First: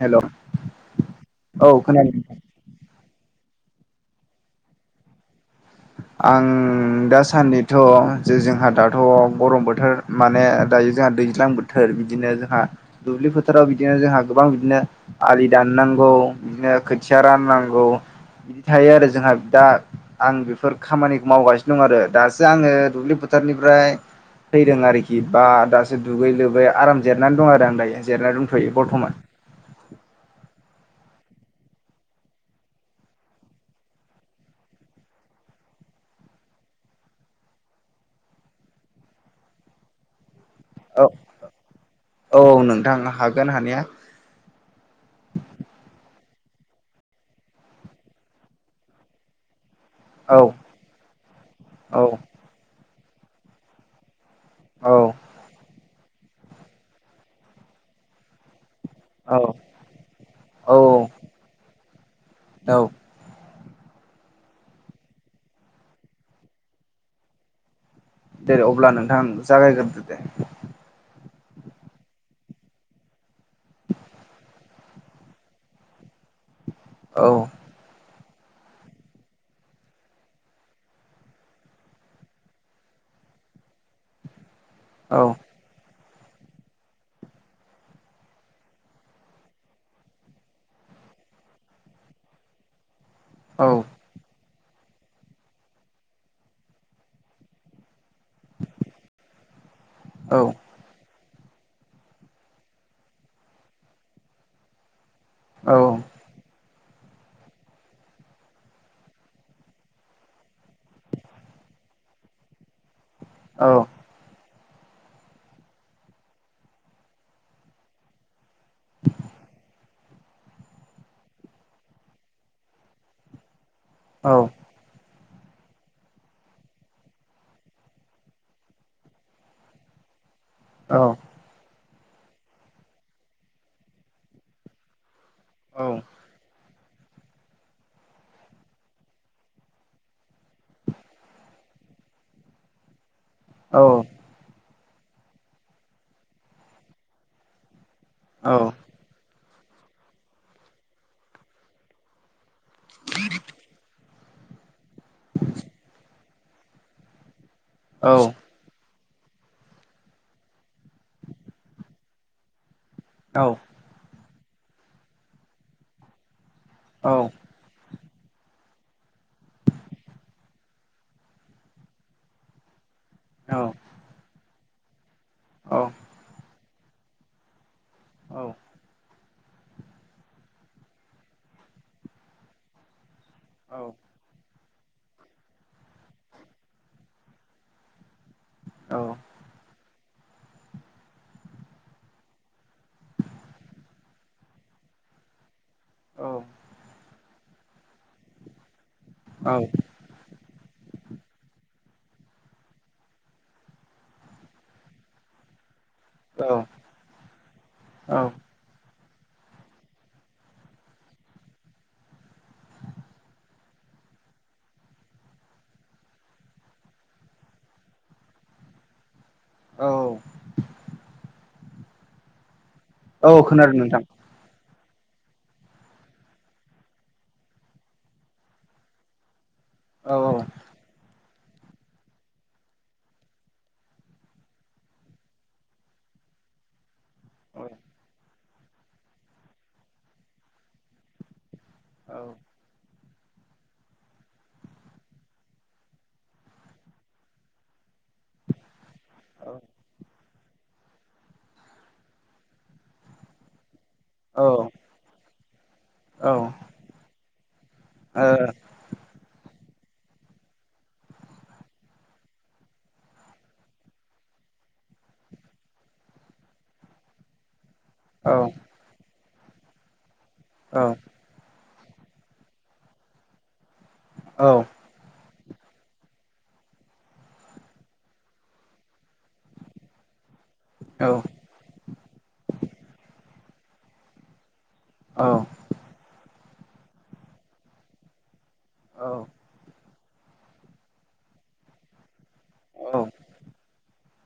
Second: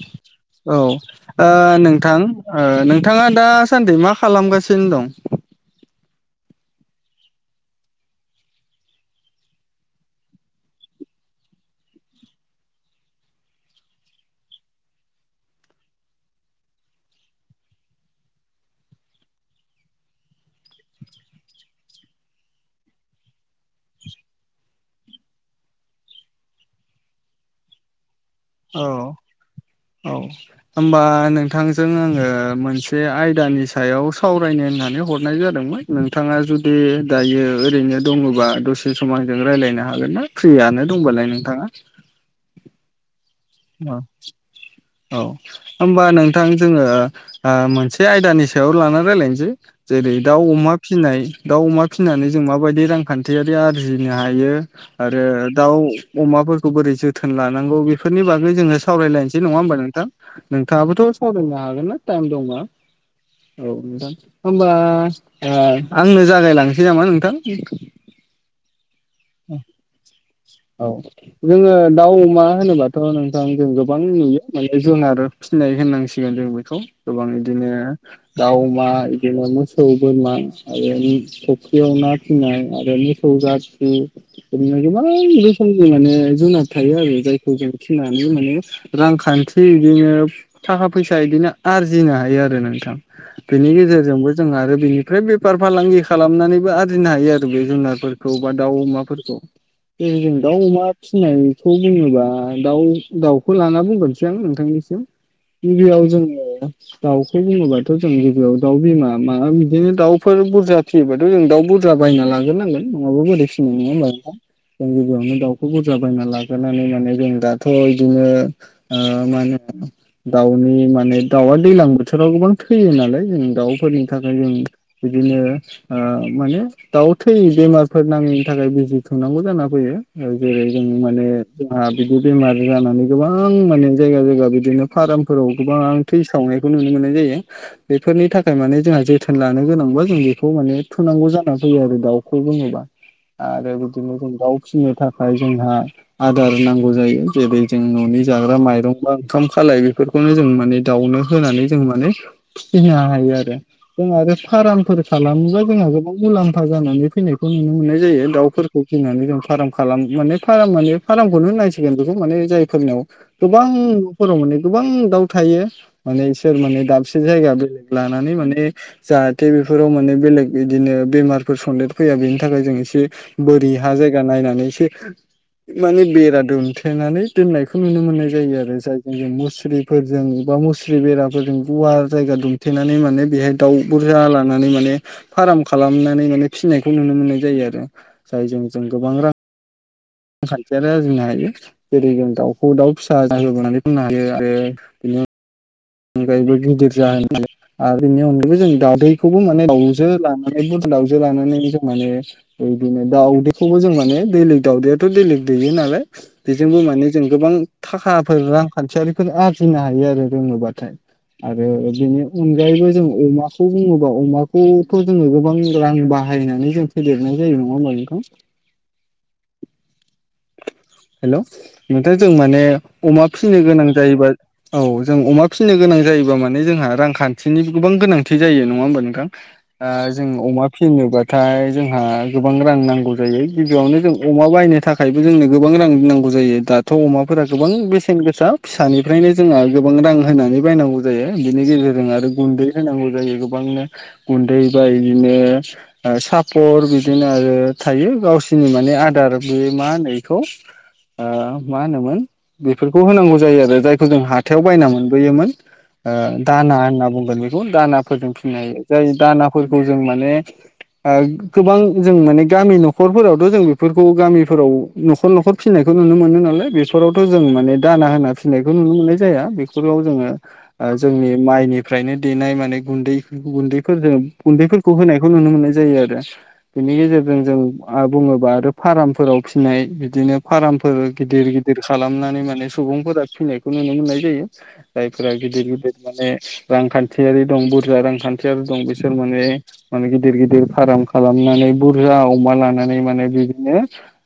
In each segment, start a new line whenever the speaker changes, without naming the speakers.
हेल'
औ ओ
औ खोनादों
नोंथां ओ नोंथाङा दा सान्दि मा खालामगासिनो दं?
आं दासान्दिथ' जे जोंहा दाथ' गरम बोथोर माने दा यो जा दैज्लां बोथोर। बिदिनो जोंहा दुब्लि फोथाराव बिदिनो जोंहा गोबां बिदिनो आलि दाननाय गौ, बिदिनो खोथिया राननांगौ बिदि थायो आरो जोंहा दा आं बेफोर फोर खामानिखौ मावगासिनो दं आरो दासो आङो दुब्लि फोथारनिफ्राय फैदों आरोखि बा दासो दुगै लोबै आराम जेरायनानै दं आरो आं दायो। जेरायना दंथ'यो
औ
बरथ'मान।
औ होमबा नोंथांजों आङो मोनसे आयदानि सायाव सावरायनो होननानै हरनाय जादों नोंथाङा जुदि दायो ओरैनो दङोबा दसे सम आंजों रायलायनो हागोन ना? फ्रियानो
औ
दंबालाय नोंथाङा?
औ नोंथां हागोन हानाया।
औ औ होमबा नोंथां जोङो ओ मोनसे आयदानि सायाव लानानै रायलायनोसै। जेरै
औ
दाउ, अमा फिनाय। दाउ, अमा
औ
फिनानै जों माबादि रांखान्थियारि आरजिनो नो हायो
औ
आरो दाउ अमाफोरखौ बोरै जोथोन लानांगौ बेफोरनि बागै जोङो सावरायलायनोसै
औ
नङा होमबा नोंथां?
औ
नोंथाङाबोथ' सावरायनो हागोन ना टाइम दंबा।
औ
औ नोंथां होमबा आंनो जागायलांसै नामा नोंथां?
दे अब्ला नोंथां जागायगोरदो दे।
औ जोङो दाउ अमा होनोबाथ' नोंथां जों गोबां नुयो माने जों आरो फिनाय होननांसिगोन जों बे खौ गोबां
औ
इदिनो दाउ, अमा इदिनो मोसौ, बोरमा आरो फख्रियाव ना फिनाय आरो मोसौ [unintelligible] ओरैनो गोबां
औ
रोखोमनि माने जुनाद थायो आरो जायखौ जों फिनानै माने रांखान्थि इदिनो थाखा फैसा बिदिनो आरजिनो हायो आरो नोंथां।
औ
बिनि गेजेरजोंबो जों आरो बेनिफ्राय बेफार फालांगि खालामनानैबो आरजिनो हायो आरो बे जुनारफोरखौ बा दाउ, अमा फोरखौ। जेरै जों
औ
दाउ, अमा फिनायखौ बुङोबा दाउ दाउखौ लाना बुंग्रोनोसै आं नोंथांनिसिम।
औ
गिबियाव जोंङो दाउखौ बुङोबाथ' जों गिबियाव दाउ बिमा माबा बिदिनो दाउफोर बुरजा फियोबाथ' जों दाउ बुर जा बायना लागोरनांगोन नङाबा बोरै
औ
फिनो नङा होमबा नोंथां। जों गिबियावनो दाउखौ बुरजा बायना लाग्रोनै माने जों दाथ' इदिनो औ माने दाउनि माने दाउआ दैलां बोथोराव गोबां थैयो नालाय जों दाउ फोरनि
औ
थाखाय जों बिदिनो ओ माने दाउ थैयि बेमारफोर नाङै थाखाय बिजि थुनांगौ जाना फैयो ओ जेरै जों
औ
माने जोंहा बिदि बेमार जानानै गोबां माने जायगा जायगा बिदिनो फारामफोराव
औ
गोबां थैसावनाय खौ नुनो मोननाय जायो। बेफोरनि थाखाय माने जोंहा जोथोन लानो गोनांबा जों बेखौ माने थुनांगौ जाना फैयो आरो दाउखौ बुङोबा। आरो
औ
बिदिनो जों दाउ फिसिनो थाखाय जोंहा आदार नांगौ जायो जेरै जों न'नि जाग्रा माइरं बा ओंखाम खालाय बेफोरखौनो जों माने दाउनो होनानै जों माने फिनो हायो आरो जों आरो फारामफोर खालामोबा जोंहा गोबां मुलाम्फा जानानै फैनाय खौ नुनो मोननाय जायो
औ
[unintelligible] जों फाराम खालाम माने फाराम माने फाराम खौनो होननांसिगोन बेखौ माने जाय फोरनाव गोबां न'फोराव माने गोबां दाउ थायो माने इ सोर माने दाबसे जायगा बेलेग लानानै माने जाहाथे बेफोराव माने बेलेग इदिनो बेमारफोर सन्देर फैया बेनि थाखाय जों एसे बोरि हा जायगा नायनानैसो माने बेरा दुमथेनानै दोननाय खौ नुनो मोननाय जायो आरो जाय जों मुस्रिफोरजों बा मुस्रि बेराफोरजों गुवार जायगा दुमथेनानै माने बेहाय दाउ बुरजा लानानै माने फाराम खालामनानै माने फिसिनायखौ नुनो मोननाय जायो आरो जायजों जों गोबां रां रांखान्थियारि आरजिनो हायो जेरै जों दाउखौ दाउ फिसा जाहोबोनानै बुंनो हायो आरो बिनो अनगायैबो गिदिर जाहोन [unintelligible] आरो बेनि अनगायबो जों दादैखौबो माने दाउजो लाना माने बुरजा दाउजो लानानै जों माने बिदिनो दाउदैखौबो जों माने बेलेग दाउदैआथ' बेले गं दैयो नालाय बेजोंबो माने जों गोबां
औ
थाखाफोर रांखान्थियारिफोर आरजिनो हायो आरो रोङोब्ला थाय आरो बेनि अनगायैबो जों अमाखौ बुङोबा अमाखौथ' जोंङो गोबां रां बाहाय बाहायनानै जों फेदेरनाय जायो नङा होमब्ला बेखौ
औ
हेल' नोंथां जों माने अमा
औ
फिनो
खोनादों
गोनां
नोंथां
जायोबा औ जों अमा फिसिनो गोनां जायोबा माने जोंहा रांखान्थिनि गोबां गोनांथि जायो नङा होमबा नोंथां
औ
जों अमा फिसिनोबा नाथाय जोंहा गोबां रां नांगौ जायो गिबियावनो जों अमा बायनो थाखायबो जोंनो गोबां रां नांगौ जायो दा थ' अमाफोरा
औ
गोबां बेसेन गोसा फिसानिफ्रायनो जोंहा गोबां रां होनानै बायनांगौ जायो बिदिनो गेजेरजों
औ
आरो गुन्दै होनांगौ। जायो गोबांनो गुन्दै बा बिदिनो सापर बिदिनो आरो थायो गावसोरनि माने आदार
औ
बेयो मा होनो खौ ओ मा होनोमोन बेफोरखौ होनांगौ जायो आरो जायखौ जों हाथायाव बायना मो यो मोन‌
औ
ओ दाना होनना बुंगोन‌ बेखौ दानाफोरजों फिनाय जाय दा फोरखौ जों माने उह गोबां जों माने गामि न'खरफोरावथ' जों बेफोरखौ गामिफोराव न'खर न'खर फिसिनायखौ नुनो मोनो नालाय बेफोरावथ' जों माने दाना होना फिसिनायखौ नुनो मोननाय जाया बेफोराव जोङो ओ जोंनि माइनि फ्रायनो देनाय माने गुन्दै गुन्दैफोरजों गुन्दैफोरखौ होनायखौ बेखौ नुनो मोननाय जायो आरो बेनि गेजेरजों जों बुङोबा आरो फारमफोराव फिसिनाय बिदिनो फार्मफोर गिदिर गिदिर खालामनानै माने सुबुंफोरा फिनायखौ नुनो मोननाय जायो जायफोरा गिदिर गिदिर माने रांखान्थियारि दं बुरजा रांखान्थि [unintelligible] दं बिसोर माने माने गिदिर गिदिर फार्म खालामनानै बुरजा अमा लानानै माने बिदिनो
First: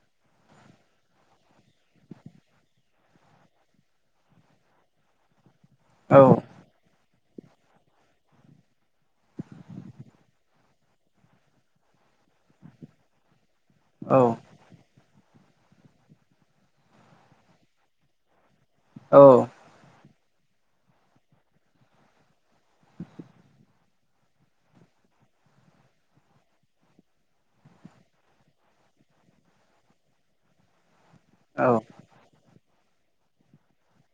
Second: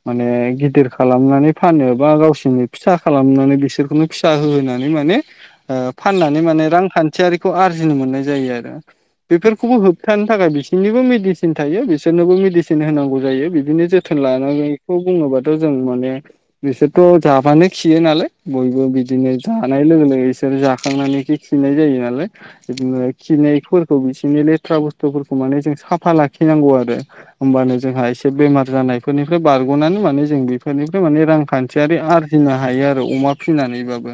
माने गिदिर खालामनानै फानो बा गावसोरनो फिसा खालामनानै बिसोरखौनो फिसा होहोनानै माने उह फाननानै माने रांखान्थियारिखौ आरजिनो मोननाय जायो आरो बेफोरखौबो होबथानो थाखाय बिसिनिबो मेडिसिन थायो बिसोरनोबो मेडिसिन होनांगौ जायो बिदिनो जोथोन लानानैखौ बुङोबाथ' जों माने बिसोरथ' जाबानो खियो नालाय। बयबो बिदिनो जानाय लोंनाय बिसोर जाखांनानै खिनाय जायो नालाय बिदिनो खिनायफोरखौ बिसिनि लेथ्रा बुस्थु फोरखौ माने जों साफा लाखिनांगौ आरो होनबानो जोंहा एसे बेमार जानायफोरनिफ्राय बारगनानै माने जों बेफोरनिफ्राय माने रांखान्थियारि आरजिनो हायो आरो अमा फिसिनानैबाबो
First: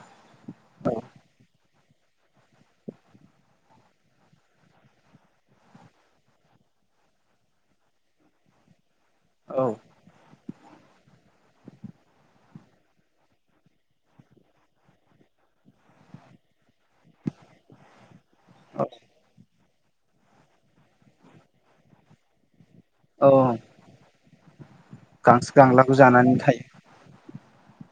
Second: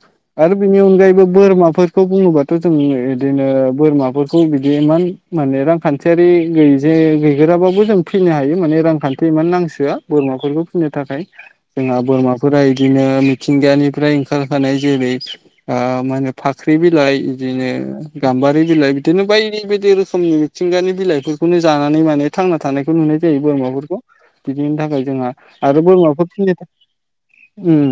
आरो बिनि अनगायैबो बोरमाफोर खौ बुङोबाथ' जों इदिनो बोरमाफोरखौ बिदि इमान माने रांखान्थियारि गैयै जे गैगोराबाबो जों फिनो हायो माने रांखान्थि
औ
इमान नांसोआ बोरमाफोरखौ फाननो थाखाय जोंहा बोरमाफोरा बिदिनो मिथिंगानिफ्राय ओंखारखानाय जेरै उह मा होनो फाख्रि बिलाइ बिदिनो गाम्बारि बिलाइ बिदिनो बायदि बायदि बायदि रोखोमनि मिथिंगानि बिलाइफोरखौनो जानानै माने थांना थानायखौ नुनाय
औ
जायो
औ
बोरमाफोरखौ बिनि थाखाय जोंहा
गांसो
आरो
गांलाखौ
बोरमाफोर
जानानै
फिनो था
थायो
उम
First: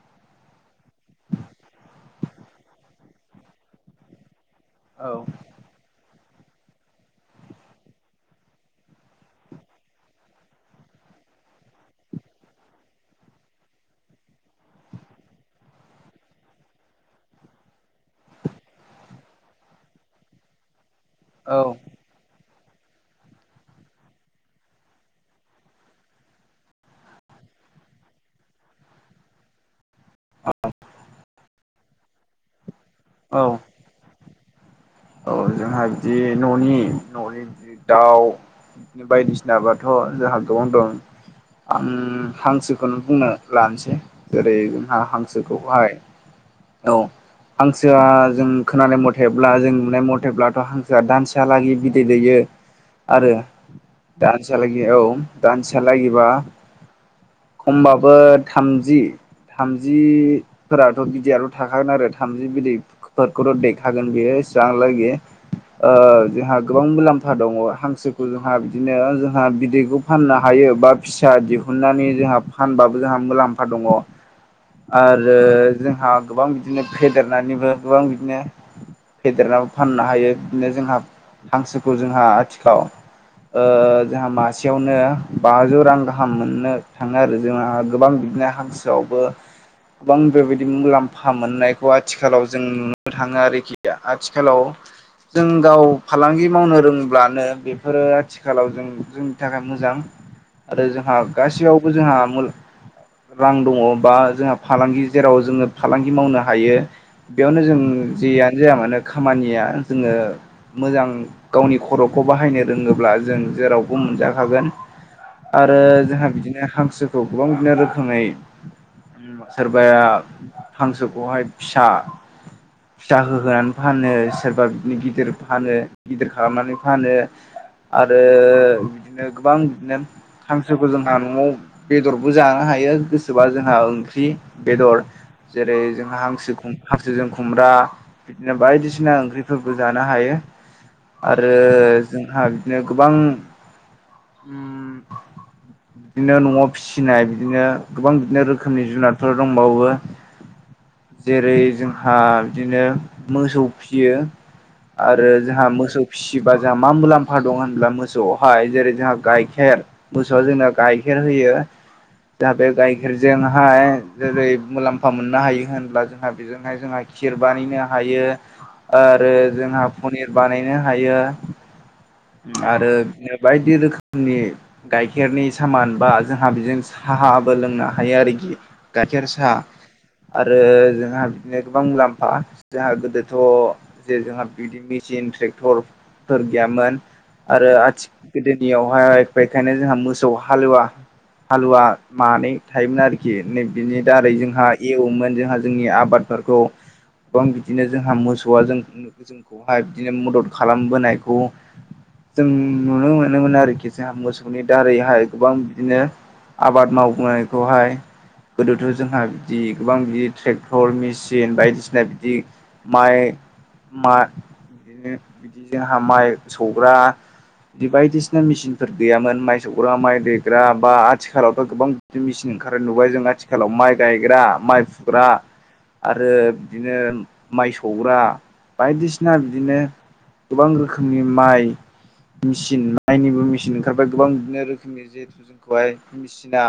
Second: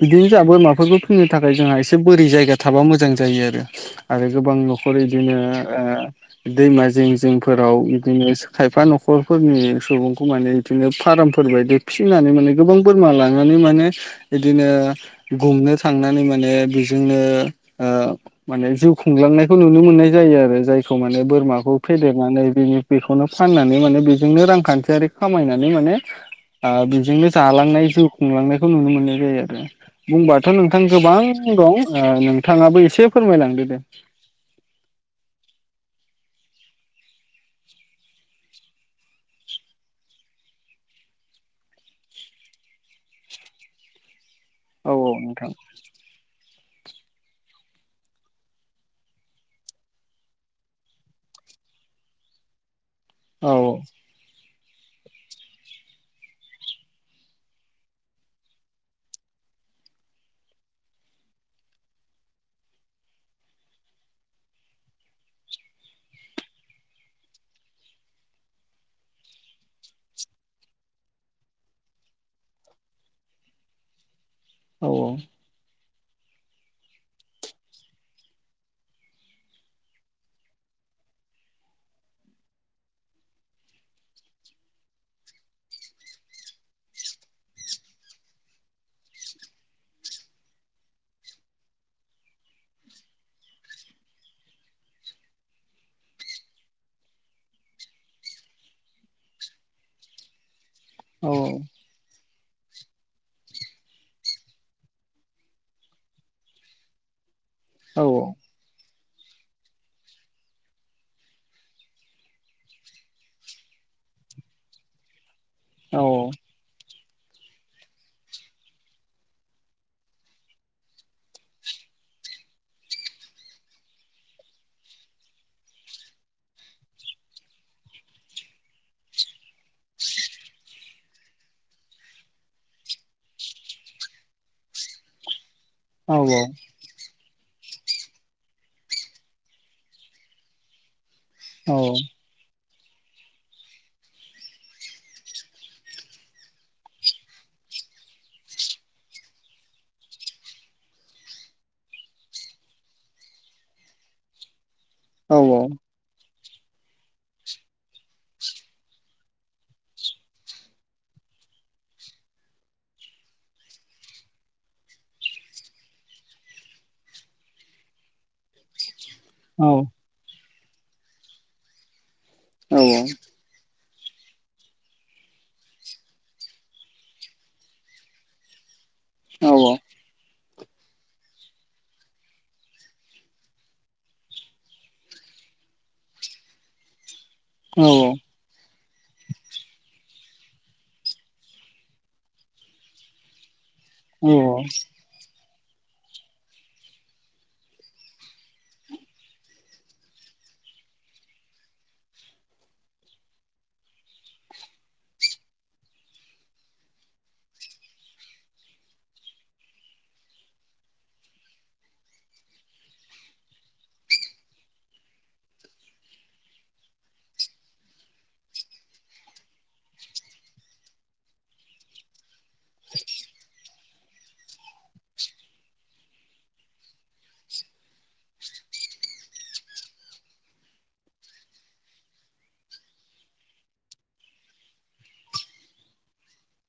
बिदिनो जोंहा बोरमाफोरखौ फैनो थाखाय जोंहा एसे बोरै जायगा थाबा मोजां जायो आरो गोबां न'खर बिदिनो
औ
उह दैमा जिं जिं फोराव बिदिनो खायफा न'खरफोरनि सुबुंखौ माने बिदिनो फार फार्रमफोर बायदि फिसिनानै माने गोबां बोरमा लानानै माने बिदिनो गुमनो थांनानै माने बेजोंनो उह माने जिउ खुंलां नुयनाखौ नुनो मोननाय जायो आरो जायखौ माने बोरमाखौ फेदेरनानै बिनि बेखौनो फाननानै माने बेजोंनो रांखान्थियारि खामायनानै माने ओ बेजोंनो जालांनाय जिउ खुंलांनायखौ नुनो मोनोदो बुंबाथ' नोंथां गोबां दं ओ नोंथाङाबो ए एसे
औ
फोरमायलांदो दे।
औ
[inaudible]
जोंहा बिदि न'नि न'नि दाउ बिदिनो बायदिसिनाबाथ' जोंहा गोनो दं आं हांसोखौनो बुंनो लानोसै। जेरै
औ
जोंहा
नोंथां
हांसोखौहाय औ हांसोआ जों खोनानाय मथायेब्ला जों नाय मथेब्लाथ' हांसोआ दानसेहा लागै बिदै दैयो आरो
औ
दान लागि औ दानसेया लागिबा खमबाबो थामजि थामजिफोराथ' बिदैयाथ' थाखागोन आरो थामजि बिदैफोरखौथ' दैखागोन बेयो [unintelligible] ओ जोंहा गोबां मुलाम्फा दङ हांसोखौ जोंहा बिदिनो जोंहा बिदैखौ फाननो हायो यो बा फिसा दिहुननानै जोंहा फानबाबो जोंहा मुलाम्फा दङ। आरो जोंहा गोबां बिदिनो फेदेरनानैबो गोबां बिदिनो फेदेरनानै फाननो हायो बिदिनो जोंहा हांसोखौ जोंहा आथिखालाव ओ जोंहा मासेयावनो बाजौ रां गाहाम मोननो थाङो आरो जोंहा गोबां बि बिदिनो हांसोआवबो गोबां बे बायदि मुलाम्फा मोननायखौ आथिखालाव जों नुनो थाङो आरोखि आथिखालाव जों गाव फालांगि मावनो रोंब्लानो बेफोरो आथिखालाव जों जोंनि थाखाय मोजां आरो जोंहा
औ
गासैयावबो जोंहा रां दङ बा जोंहा फालांगि जेराव जोङो फालांगि मावनो हायो। बेयावनो जों
औ
जियानो जाया मानो खामानिया जोङो मोजां गावनि खर'खौ बाहायनो रोङोब्ला जों जेरावबो मोनजाखागोन
[inaudible]
आरो
औ
जोंहा बिदिनो हांसोखौ गोबां बिदिनो रोखोमै सोरबाया हांसोखौहाय फिसा फिथाहो होनानै फानो सोरबा बिदिनो गिदिर फानो गिदिर खालामनानै फानो आरो बिदिनो गोबां बिदिनो हांसोखौ जोंहा न'आव बेदरबो जानो हा हायो गोसोबा जोंहा ओंख्रि बेदर जेरै
औ
जोंहा हांसो हांसोजों खुमब्रा। बिदिनो बायदिसिना ओंख्रिफोरबो जानो हायो आरो जोंहा। बिदिनो गोबां बिदिनो न'आव फिसिनाय बिदिनो गोबां बिदिनो रोखोमनि जुनारफोर दंबावो जेरै जोंहा बिदिनो मोसौ फिसियो आरो जोंहा मोसौ फि जोंहा मा मुलाम्फा दं होनब्ला मोसौआवहाय जेरै जोंहा गाइखेर मोसौआ जोंनो गाइखेर होयो। बेयो दा बे गाइखेरजोंहाय जेरै मुलाम्फा मोननो हायो होन होनब्ला जोंहा बेजोंहाय जोंहा खिर बानायनो हायो आरो जोंहा पनिर बानायनो हायो आरो बिदिनो बायदि रोखोम नि गाइखेरनि सामान बा जोंहा बेजों साहाबो लोंनो हायो आरोखि। गाइखेर साह आरो जोंहा बिदिनो गोबां मुलाम्फा जोंहा गोदोथ' जे जोंहा बिदि मेचीन टेकटर फोर गैयामोन आरो आथि गोदोनियाव बहाय बेखायनो जोंहा मोसौ हालुवा हालुवा मानै थायोमोन आरोखि नै बिनि दारै जोंहा एवोमोन जोंहा जोंनि आबादफोरखौ गोबां बिदिनो जोंहा मोसौआ जों जोंखौहाय बिदिनो मदद खालामबोनायखौ जों नुनो मोनोमोन आरोखि जोंहा मोसौनि दारैहाय गोबां बिदिनो। आबाद मावनायखौहाय गोदोथ' जोंहा बिदि गोबां बिदि ट्रेक्टर मेसिन बायदिसिना बिदि माइ मा बिदिनो बिदि जोंहा माइ सौग्रा दि बायदिसिना मेसिनफोर गैयामोन माइ सौग्रा माइ दैेग्रा बा आथिखालावथ' गोबां बि मेसिन ओंखार नुबाय जों आथिखालाव माइ गायग्रा माइ फुग्रा आरो बिदिनो माइ सौग्रा बायदिसिना बिदिनो गोबां रोखोमनि माइ मेचिन माइनिबो मेचिन ओंखारबाय गोबां बिदिनो रोखोमनि जिहेथु जोंखौहाय मेचना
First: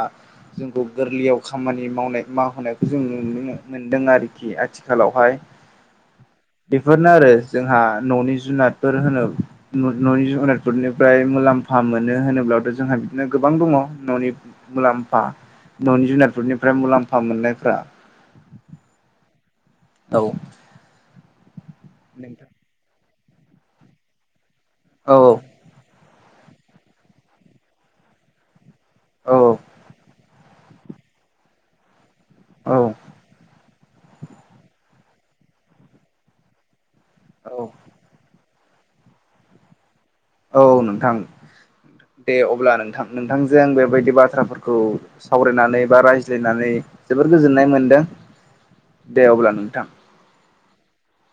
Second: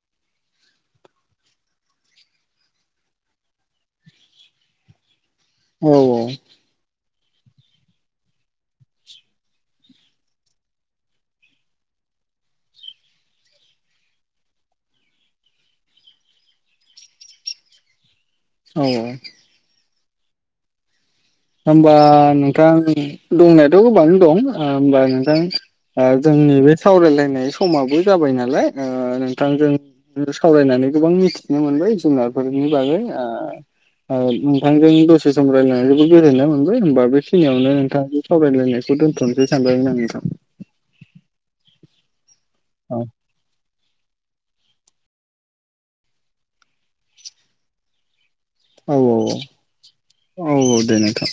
जोंखौ गोरलैयाव खामानि मावनाय माव होनाय जों नुनो मोनदों आरोखि आथिखालावहाय
औ औ
बेफोरनो आरो जोंहा न'नि जुनारफोर होनो न' न'नि जुनारफोरनिफ्राय मुलाम्फा मोनो। मानो होनोब्ला बे जोंहा बिदिनो गोबां दङ न'नि मुलाम्फा न'नि जुनारफोरनिफ्राय मुलाम्फा मोननायफ्रा
औ।
औ।
होमबा नोंथां दंनायाथ' गोबां दं होमबा
औ
नोंथां। जोंनि बे सावरायलायनाय समाबो जाबाय नालाय
औ
नोंथांजों सावरायनानै गोबां मिथिनो मोनबाय जुनारफोरनि
औ
बागै नोंथांजों दसे सम रायलायनानै जोबोद गोजोननाय मोनबाय होमबा
औ
बेखिनियावनो नोंथां। सावरायलायनायखौ दोनथ'नोसो सानबायमोन आं नोथां।
औ नोंथां दे अब्ला
औ
नोंथां नोंथांजों बेबायदि बिदि बाथ्राफोरखौ सावरायनानै बा रायज्लायनानै जोबोर गोजोननाय मोनदों
औ
दे अब्ला नोंथां
औ औ दे नोंथां।